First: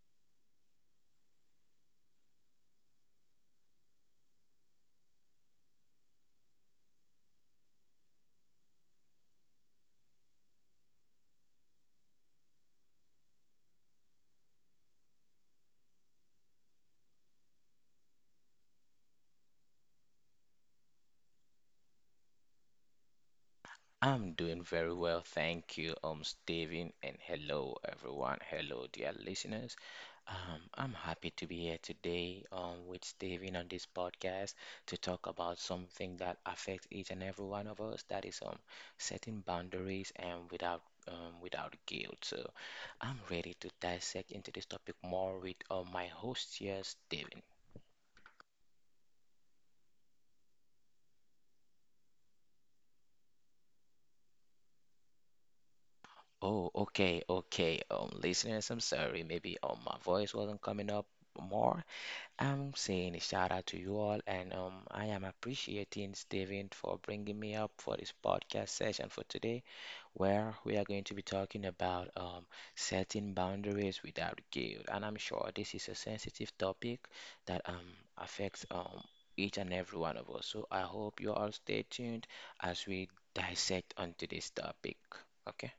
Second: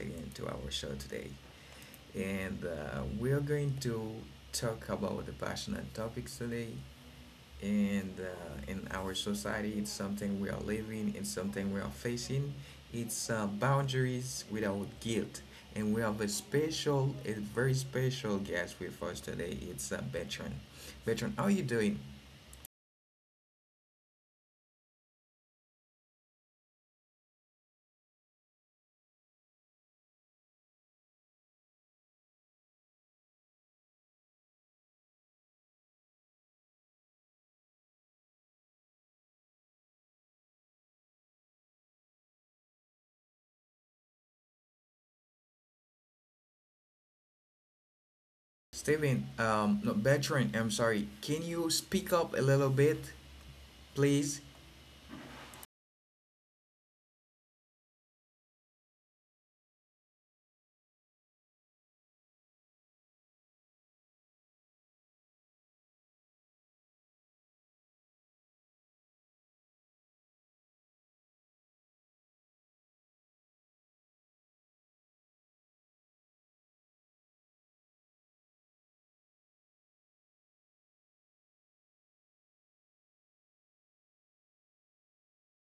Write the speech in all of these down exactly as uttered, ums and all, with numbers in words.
again to our show today. And uh, we're going to talk about the passionate topics today. And uh, in our society, it's something we are living, it's something we are facing. It's uh, boundaries without guilt. And we have a special, a very special guest with us today. It's uh, Bertrand. Bertrand, how are you doing? I'm doing very well, thank you, um, Steven, and hello everyone. Hello, dear listeners. Um, I'm happy to be here today, um, with Steven on this podcast to talk about something that affects each and every one of us, that is, um, setting boundaries and without, um, without guilt. So, I'm ready to dissect into this topic more with, um, my host here, Steven. Steven, um, no, Bertrand, I'm sorry. Can you speak up a little bit, please? Oh, okay, okay. Um, listeners, I'm sorry. Maybe um, my voice wasn't coming up more. I'm saying a shout out to you all, and um, I am appreciating Steven for bringing me up for this podcast session for today, where we are going to be talking about um, setting boundaries without guilt. And I'm sure this is a sensitive topic that um, affects um, each and every one of us. So I hope you all stay tuned as we dissect onto this topic. Okay.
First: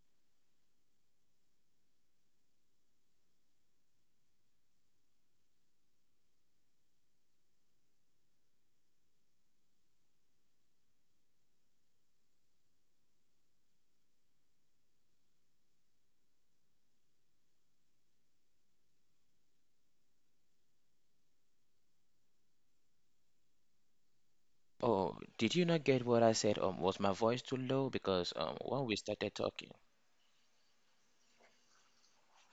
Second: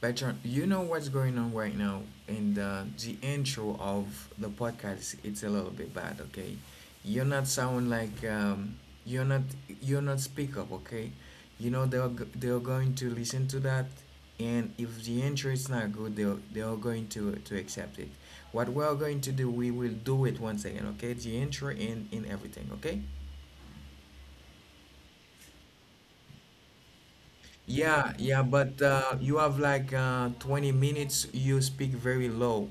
Bertrand, you know what's going on right now in the, the intro of the podcast. It's a little bit bad, okay? You're not sound like um, you're not you're not speak up, okay? You know they're they're going to listen to that, and if the intro is not good, they're they're going to to accept it. What we're going to do, we will do it once again, okay? The intro and in everything, okay? Oh, did you not get what I said? Um, was my voice too low? Yeah, Because yeah, um, but when we uh, you started have talking. like uh, twenty minutes. You speak very low.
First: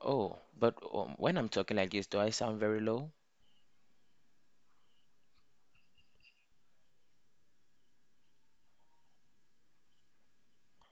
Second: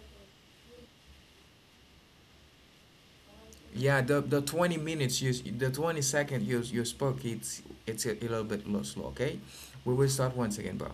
Oh, but um, when I'm talking like this, do I sound very low? Yeah, the, the twenty minutes, you, s- the twenty second you you spoke. It's it's a, a little bit low, slow. Okay, we will start once again, bro.